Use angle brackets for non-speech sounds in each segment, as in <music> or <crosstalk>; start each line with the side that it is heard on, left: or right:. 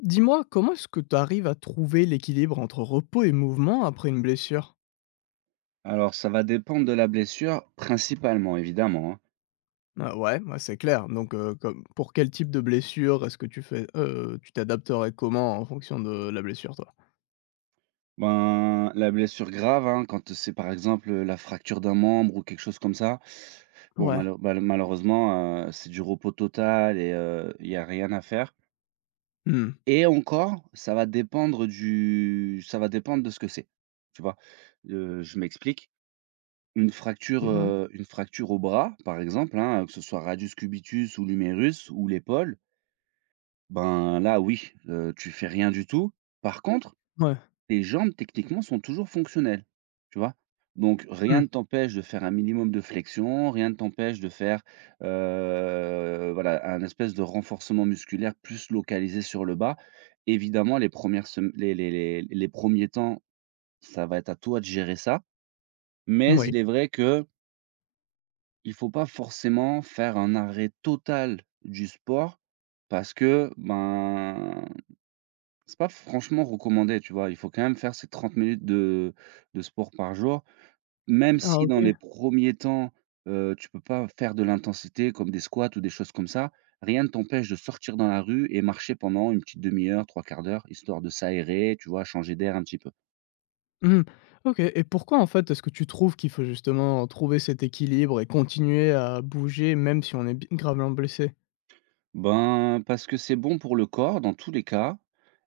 left: Dis-moi, comment est-ce que tu arrives à trouver l'équilibre entre repos et mouvement après une blessure?
right: Alors, ça va dépendre de la blessure, principalement, évidemment, hein.
left: Ah ouais, ouais, c'est clair. Donc, comme pour quel type de blessure est-ce que tu fais tu t'adapterais comment en fonction de la blessure, toi?
right: Ben, la blessure grave, hein, quand c'est par exemple la fracture d'un membre ou quelque chose comme ça, bon,
left: Ouais,
right: malheureusement, c'est du repos total et il n'y a rien à faire.
left: mmh,
right: Et encore, ça va dépendre de ce que c'est. Tu vois, je m'explique.
left: OK, ouais,
right: Une fracture au bras, par exemple, hein, que ce soit radius cubitus ou l'humérus ou l'épaule, ben là, oui, tu fais rien du tout. Par contre,
left: ouais,
right: les jambes techniquement sont toujours fonctionnelles, tu vois? Donc rien
left: mmh,
right: ne t'empêche de faire un minimum de flexion, rien ne t'empêche de faire, voilà, un espèce de renforcement musculaire plus localisé sur le bas. Évidemment, les premières sem les premiers temps, ça va être à toi de gérer ça, mais
left: moui.
right: il est vrai que il faut pas forcément faire un arrêt total du sport parce que, ben c'est pas franchement recommandé, tu vois? Il faut quand même faire ces 30 minutes de sport par jour, même
left: Ah
right: si dans
left: OK,
right: les premiers temps, tu peux pas faire de l'intensité comme des squats ou des choses comme ça. Rien ne t'empêche de sortir dans la rue et marcher pendant une petite demi heure, trois quarts d'heure, histoire de s'aérer, tu vois? Changer d'air un petit peu.
left: mmh, OK et pourquoi, en fait, est-ce que tu trouves qu'il faut justement trouver cet équilibre et continuer à bouger même si on est bi gravement blessé?
right: Ben, parce que c'est bon pour le corps dans tous les cas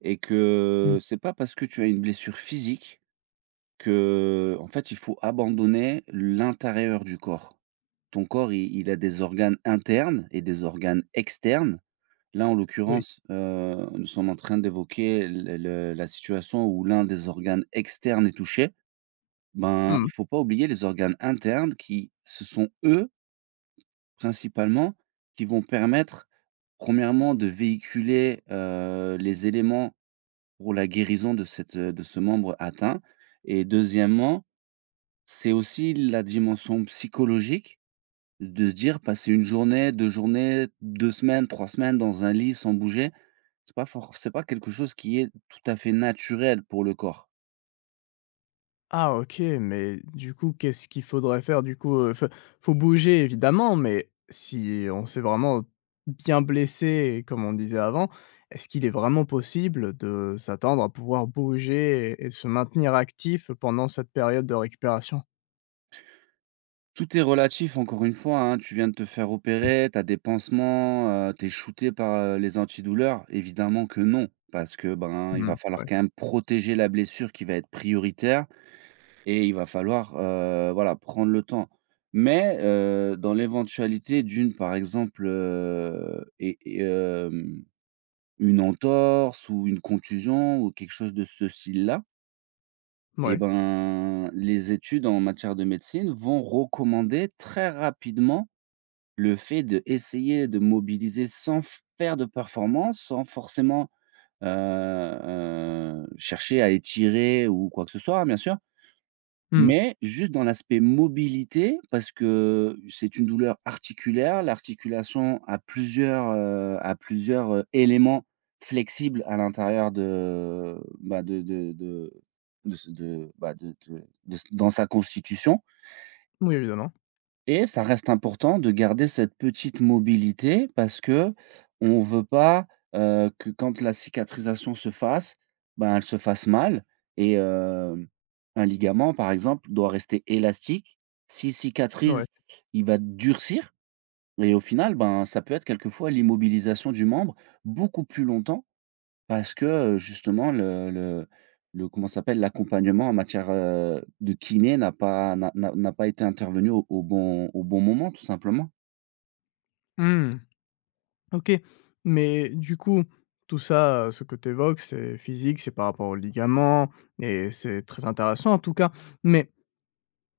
right: et que
left: Mmh,
right: c'est pas parce que tu as une blessure physique que en fait, il faut abandonner l'intérieur du corps. Ton corps, il a des organes internes et des organes externes. Là, en
left: oui,
right: l'occurrence, nous sommes en train d'évoquer le la situation où l'un des organes externes est touché. Ben,
left: mmh.
right: il faut pas oublier les organes internes qui ce sont eux, principalement, qui vont permettre, premièrement, de véhiculer, les éléments pour la guérison de cette, de ce membre atteint et deuxièmement, c'est aussi la dimension psychologique. De se dire passer une journée, 2 journées, 2 semaines, 3 semaines dans un lit sans bouger, c'est pas quelque chose qui est tout à fait naturel pour le corps.
left: Ah OK, mais du coup, qu'est-ce qu'il faudrait faire du coup, Enfin, faut bouger évidemment, mais si on s'est vraiment bien blessé comme on disait avant, est-ce qu'il est vraiment possible de s'attendre à pouvoir bouger et se maintenir actif pendant cette période de récupération?
right: Tout est relatif encore une fois, hein. Tu viens de te faire opérer, tu as des pansements, t'es tu es shooté par, les antidouleurs. Évidemment que non, parce que, ben, il va
left: Mmh,
right: falloir
left: ouais,
right: quand même protéger la blessure qui va être prioritaire et il va falloir, voilà, prendre le temps. Mais, dans l'éventualité d'une, par exemple, une entorse ou une contusion ou quelque chose de ce style-là, et
left: mouais,
right: ben, les études en matière de médecine vont recommander très rapidement le fait d'essayer de mobiliser sans f- faire de performance, sans forcément, chercher à étirer ou quoi que ce soit, hein, bien sûr.
left: mmh,
right: Mais juste dans l'aspect mobilité, parce que c'est une douleur articulaire. L'articulation a plusieurs, éléments flexibles à l'intérieur de, bah, bah, de dans sa constitution.
left: oui évidemment,
right: Et ça reste important de garder cette petite mobilité parce que qu'on veut pas, que quand la cicatrisation se fasse, ben, elle se fasse mal et un ligament, par exemple, doit rester élastique. S'il
left: ouais,
right: cicatrise, il va durcir et au final, ben, ça peut être quelquefois l'immobilisation du membre beaucoup plus longtemps parce que, justement le comment ça s'appelle? L'accompagnement en matière, de kiné n'a pas été intervenu au bon moment, tout simplement.
left: mmh, OK. Mais du coup, tout ça, ce que tu évoques, c'est physique, c'est par rapport aux ligaments et c'est très intéressant en tout cas, mais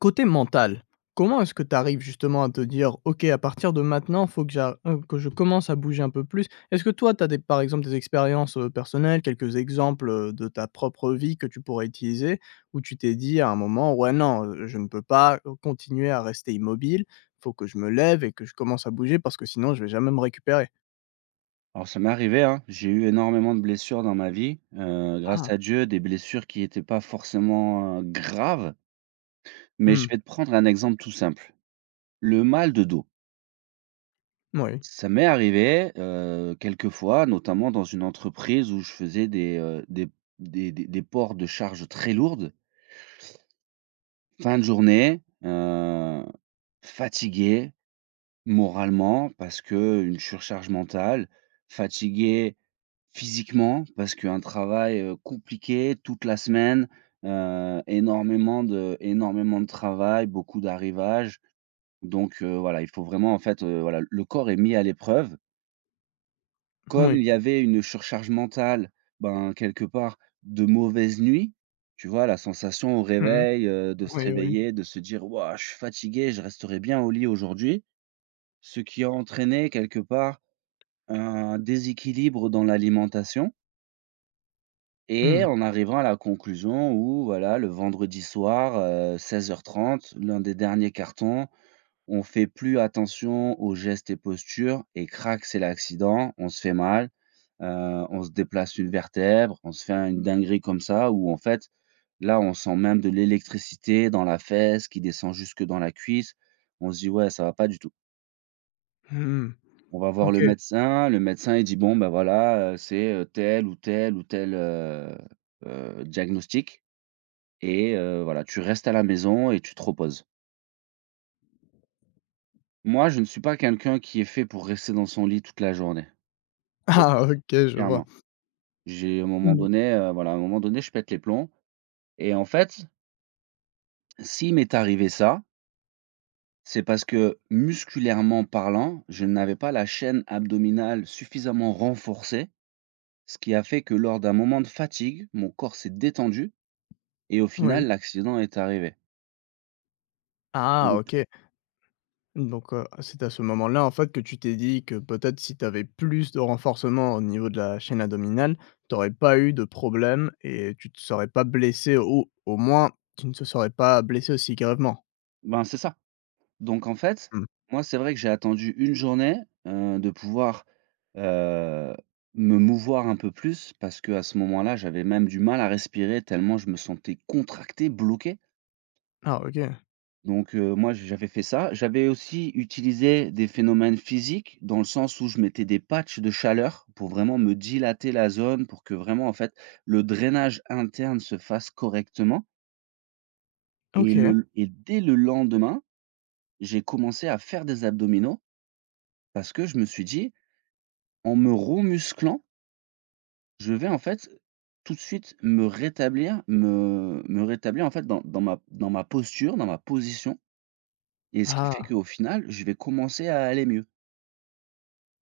left: côté mental, comment est-ce que tu arrives justement à te dire: «OK, à partir de maintenant, faut que j'a que je commence à bouger un peu plus»? Est-ce que toi, tu as par exemple, des expériences, personnelles, quelques exemples, de ta propre vie que tu pourrais utiliser, où tu t'es dit à un moment: «Ouais, non, je ne peux pas, continuer à rester immobile, faut que je me lève et que je commence à bouger parce que sinon je vais jamais me récupérer»?
right: Alors ça m'est arrivé, hein, j'ai eu énormément de blessures dans ma vie, grâce
left: Ah!
right: à Dieu, des blessures qui n'étaient pas forcément, graves, mais je
left: Mmh.
right: vais te prendre un exemple tout simple. Le mal de dos.
left: Oui,
right: Ça m'est arrivé, quelques fois, notamment dans une entreprise où je faisais des ports de charges très lourdes. Fin de journée, fatigué moralement parce que une surcharge mentale, fatigué physiquement parce qu'un travail, compliqué toute la semaine, énormément de travail, beaucoup d'arrivages donc voilà, il faut vraiment en fait, voilà, le corps est mis à l'épreuve. Comme
left: moui.
right: il y avait une surcharge mentale, ben, quelque part, de mauvaise nuit, tu vois? La sensation au
left: Mmh.
right: réveil, de se
left: Oui, oui.
right: réveiller, de se dire: «Waouh, je suis fatigué, je resterai bien au lit aujourd'hui». Ce qui a entraîné quelque part un déséquilibre dans l'alimentation et
left: Mmh.
right: en arrivant à la conclusion où voilà, le vendredi soir, 16:30, l'un des derniers cartons, on fait plus attention aux gestes et postures et crac, c'est l'accident, on se fait mal, on se déplace une vertèbre, on se fait une dinguerie comme ça où en fait, là, on sent même de l'électricité dans la fesse qui descend jusque dans la cuisse. On se dit: «Ouais, ça va pas du tout».
left: Mmh.
right: On va voir
left: OK. <laughs>
right: le médecin il dit: «Bon, ben voilà, c'est, tel ou tel ou tel, diagnostic et voilà, tu restes à la maison et tu te reposes». Moi, je ne suis pas quelqu'un qui est fait pour rester dans son lit toute la journée.
left: Ah! OK, je vois.
right: Clairement. J'ai à un moment
left: Mmh.
right: donné, voilà, à un moment donné, je pète les plombs et en fait, s'il m'est arrivé ça, c'est parce que musculairement parlant, je n'avais pas la chaîne abdominale suffisamment renforcée, ce qui a fait que lors d'un moment de fatigue, mon corps s'est détendu et au
left: Oui.
right: final, l'accident est arrivé.
left: Ah!
right: Donc
left: OK. Donc, c'est à ce moment-là, en fait, que tu t'es dit que peut-être si tu avais plus de renforcement au niveau de la chaîne abdominale, tu n'aurais pas eu de problème et tu ne te serais pas blessé ou au moins tu ne te serais pas blessé aussi gravement?
right: ben, c'est ça. Donc en fait,
left: Mmh.
right: moi, c'est vrai que j'ai attendu une journée, de pouvoir, heu, me mouvoir un peu plus parce que à ce moment-là, j'avais même du mal à respirer tellement je me sentais contracté, bloqué.
left: Ah OK.
right: Donc moi, j'avais fait ça. J'avais aussi utilisé des phénomènes physiques dans le sens où je mettais des patchs de chaleur pour vraiment me dilater la zone, pour que vraiment, en fait, le drainage interne se fasse correctement et
left: OK.
right: le et dès le lendemain, j'ai commencé à faire des abdominaux parce que je me suis dit: en me remusclant, je vais, en fait, tout de suite me rétablir, me rétablir, en fait, dans ma posture, dans ma position et ce qui fait
left: Ah!
right: qu'au final, je vais commencer à aller mieux,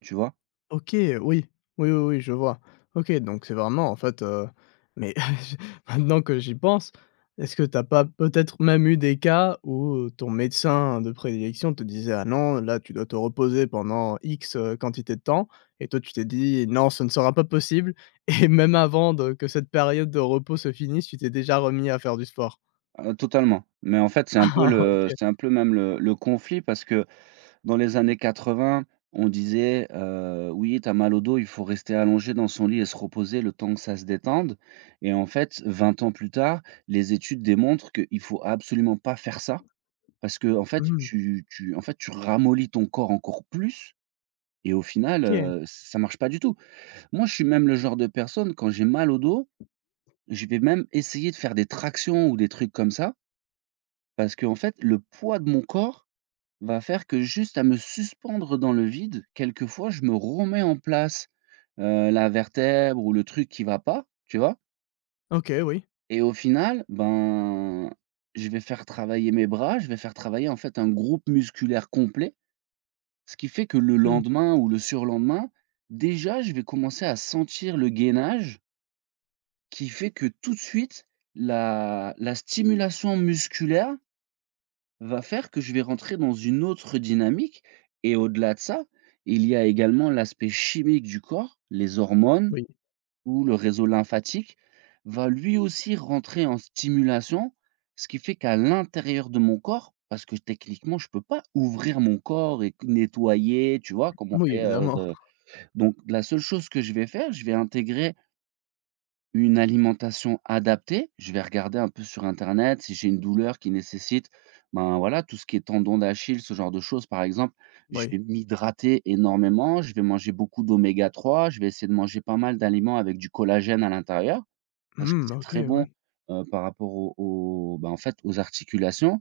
right: tu vois?
left: OK, oui. Oui, oui, oui, je vois. OK, donc c'est vraiment en fait, mais <laughs> maintenant que j'y pense, est-ce que t'as pas peut-être même eu des cas où ton médecin de prédilection te disait: «Ah non, là, tu dois te reposer pendant X, quantité de temps» et toi, tu t'es dit: «Non, ce ne sera pas possible» <laughs> et même avant de que cette période de repos se finisse, tu t'es déjà remis à faire du sport?
right: Totalement, mais en fait, c'est un peu
left: <laughs> Ah
right: le
left: OK.
right: c'est un peu même le conflit parce que dans les années 80, on disait, «Oui, t'as mal au dos, il faut rester allongé dans son lit et se reposer le temps que ça se détende» et en fait, 20 ans plus tard, les études démontrent qu'il faut absolument pas faire ça. Parce que en fait,
left: Mmh,
right: tu tu en fait, tu ramollis ton corps encore plus et au final,
left: OK.
right: ça marche pas du tout. Moi, je suis même le genre de personne, quand j'ai mal au dos, je vais même essayer de faire des tractions ou des trucs comme ça parce que en fait, le poids de mon corps va faire que juste à me suspendre dans le vide, quelquefois, je me remets en place, la vertèbre ou le truc qui va pas, tu vois?
left: OK, oui.
right: Et au final, ben, je vais faire travailler mes bras, je vais faire travailler, en fait, un groupe musculaire complet. Ce qui fait que le
left: Mmh,
right: lendemain ou le surlendemain, déjà, je vais commencer à sentir le gainage qui fait que tout de suite, la stimulation musculaire va faire que je vais rentrer dans une autre dynamique et au-delà de ça, il y a également l'aspect chimique du corps, les hormones
left: oui.
right: ou le réseau lymphatique va lui aussi rentrer en stimulation, ce qui fait qu'à l'intérieur de mon corps parce que techniquement je peux pas ouvrir mon corps et nettoyer, tu vois? Comme on
left: Oui,
right: fait,
left: évidemment.
right: de donc la seule chose que je vais faire, je vais intégrer une alimentation adaptée. Je vais regarder un peu sur internet si j'ai une douleur qui nécessite, ben voilà, tout ce qui est tendon d'Achille, ce genre de choses par exemple. Je vais
left: Oui.
right: m'hydrater énormément, je vais manger beaucoup d'oméga-3. Je vais essayer de manger pas mal d'aliments avec du collagène à l'intérieur parce que
left: Mmh,
right: c'est
left: OK,
right: très
left: ouais.
right: bon, par rapport aux, bah, en fait, aux articulations.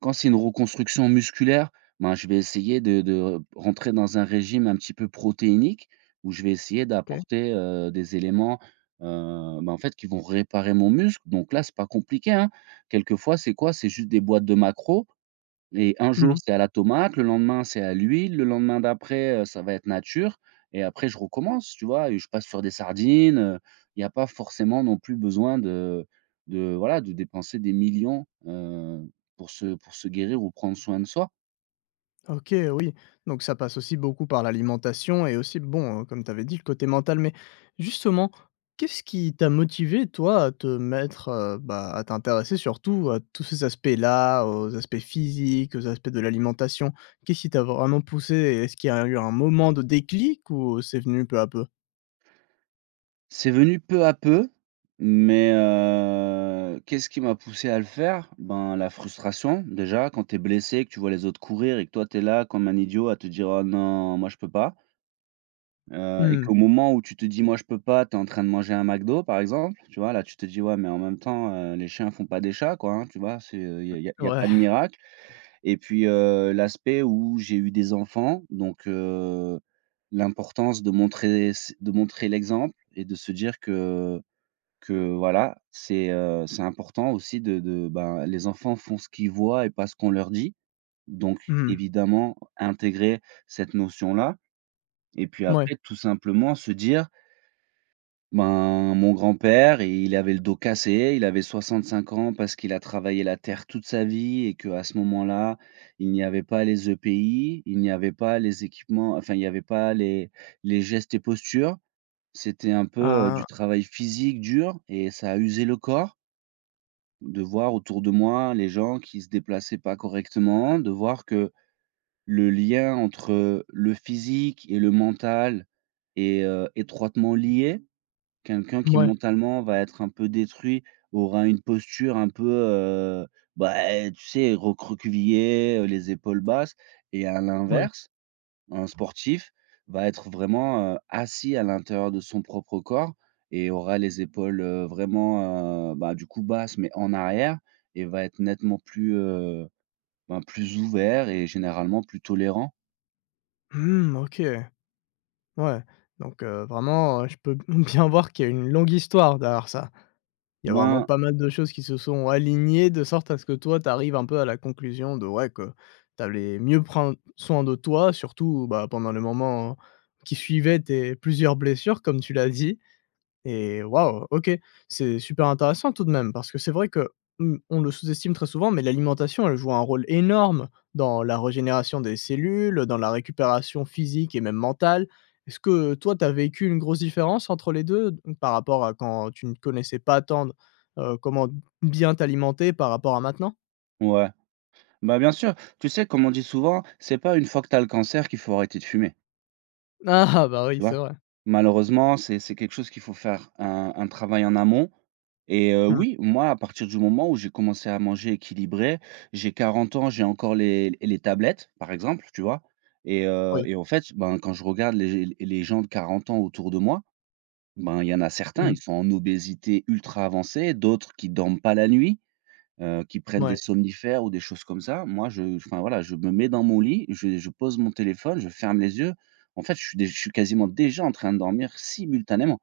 right: Quand c'est une reconstruction musculaire, ben, je vais essayer de rentrer dans un régime un petit peu protéinique où je vais essayer
left: OK.
right: d'apporter, des éléments, heu, ben, en fait, qui vont réparer mon muscle. Donc là, c'est pas compliqué, hein. Quelquefois, c'est quoi? C'est juste des boîtes de macros. Et un jour,
left: Mmh.
right: c'est à la tomate, le lendemain, c'est à l'huile, le lendemain d'après, ça va être nature et après je recommence, tu vois? Et je passe sur des sardines, il n'y a pas forcément non plus besoin de dépenser des millions, pour se guérir ou prendre soin de soi.
left: OK, oui, donc ça passe aussi beaucoup par l'alimentation et aussi, bon, comme tu avais dit, le côté mental. Mais justement, qu'est-ce qui t'a motivé, toi, à te mettre, bah, à t'intéresser surtout à tous ces aspects-là, aux aspects physiques, aux aspects de l'alimentation? Qu'est-ce qui t'a vraiment poussé et est-ce qu'il y a eu un moment de déclic ou c'est venu peu à peu?
right: C'est venu peu à peu, mais qu'est-ce qui m'a poussé à le faire? Ben, la frustration déjà, quand tu es blessé, que tu vois les autres courir et que toi tu es là comme un idiot à te dire: «Oh non, moi je peux pas». Et
left: Mmh,
right: qu'au moment où tu te dis: «Moi, je peux pas», tu es en train de manger un McDo, par exemple, tu vois? Là, tu te dis: «Ouais, mais en même temps, les chiens font pas des chats, quoi», hein, tu vois? Il y a
left: ouais,
right: pas de miracle. Et puis, l'aspect où j'ai eu des enfants, donc l'importance de montrer l'exemple et de se dire que voilà, c'est important aussi ben, les enfants font ce qu'ils voient et pas ce qu'on leur dit, donc
left: mmh,
right: évidemment, intégrer cette notion-là et puis après,
left: mouais.
right: tout simplement se dire ben, mon grand-père, il avait le dos cassé, il avait 65 ans parce qu'il a travaillé la terre toute sa vie et qu'à ce moment-là, il n'y avait pas les EPI, il n'y avait pas les équipements, enfin, il n'y avait pas les les gestes et postures. C'était un peu,
left: Ah,
right: du travail physique dur et ça a usé le corps. De voir autour de moi les gens qui se déplaçaient pas correctement, de voir que le lien entre, le physique et le mental est, étroitement lié. Quelqu'un qui
left: ouais.
right: mentalement va être un peu détruit, aura une posture un peu, bah, tu sais, recroquevillé, les épaules basses, et à
left: Ouais.
right: l'inverse, un sportif va être vraiment, assis à l'intérieur de son propre corps et aura les épaules, bah, du coup basses, mais en arrière, et va être nettement plus, ben, plus ouvert et généralement plus tolérant.
left: Mmh, OK. Ouais, donc vraiment, je peux <laughs> bien voir qu'il y a une longue histoire derrière ça. Il y a vraiment
right: Ben
left: pas mal de choses qui se sont alignées de sorte à ce que toi, tu arrives un peu à la conclusion de ouais, que tu allais mieux prendre soin de toi, surtout, bah, pendant le moment qui suivait tes plusieurs blessures comme tu l'as dit. Et waouh, OK, c'est super intéressant tout de même parce que c'est vrai que, mmh, on le sous-estime très souvent, mais l'alimentation, elle joue un rôle énorme dans la régénération des cellules, dans la récupération physique et même mentale. Est-ce que toi, tu as vécu une grosse différence entre les 2 d par rapport à quand tu ne connaissais pas tant d comment bien t'alimenter par rapport à maintenant?
right: ouais, bah, bien sûr, tu sais, comme on dit souvent, c'est pas une fois que tu as le cancer qu'il faut arrêter de fumer.
left: <laughs> Ah bah oui,
right: Tu vois?
left: c'est vrai.
right: Malheureusement, c'est quelque chose qu'il faut faire un travail en amont. Et
left: Mmh,
right: oui, moi, à partir du moment où j'ai commencé à manger équilibré, j'ai 40 ans, j'ai encore les tablettes, par exemple, tu vois? Et heu
left: oui.
right: et en fait, ben, quand je regarde les gens de 40 ans autour de moi, ben, il y en a certains,
left: Mmh,
right: ils sont en obésité ultra avancée, d'autres qui dorment pas la nuit, qui prennent des
left: mouais.
right: somnifères ou des choses comme ça. Moi, je enfin voilà, je me mets dans mon lit, je pose mon téléphone, je ferme les yeux. En fait, je suis quasiment déjà en train de dormir simultanément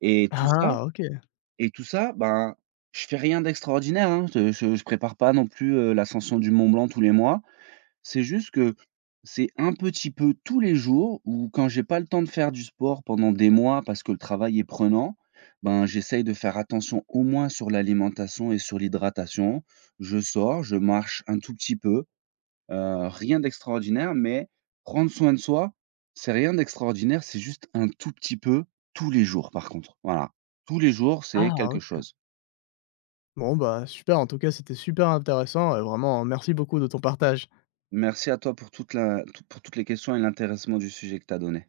right: et tout ça
left: Ah OK.
right: et tout ça, ben, je fais rien d'extraordinaire, hein. Je prépare pas non plus, l'ascension du Mont Blanc tous les mois. C'est juste que c'est un petit peu tous les jours ou quand j'ai pas le temps de faire du sport pendant des mois parce que le travail est prenant, ben, j'essaye de faire attention au moins sur l'alimentation et sur l'hydratation. Je sors, je marche un tout petit peu, rien d'extraordinaire, mais prendre soin de soi, c'est rien d'extraordinaire, c'est juste un tout petit peu tous les jours par contre. Voilà, tous les jours, c'est
left: Ah
right: quelque
left: OK.
right: chose.
left: Bon bah, super, en tout cas, c'était super intéressant et vraiment merci beaucoup de ton partage.
right: Merci à toi pour toute la pour toutes les questions et l'intéressement du sujet que tu as donné.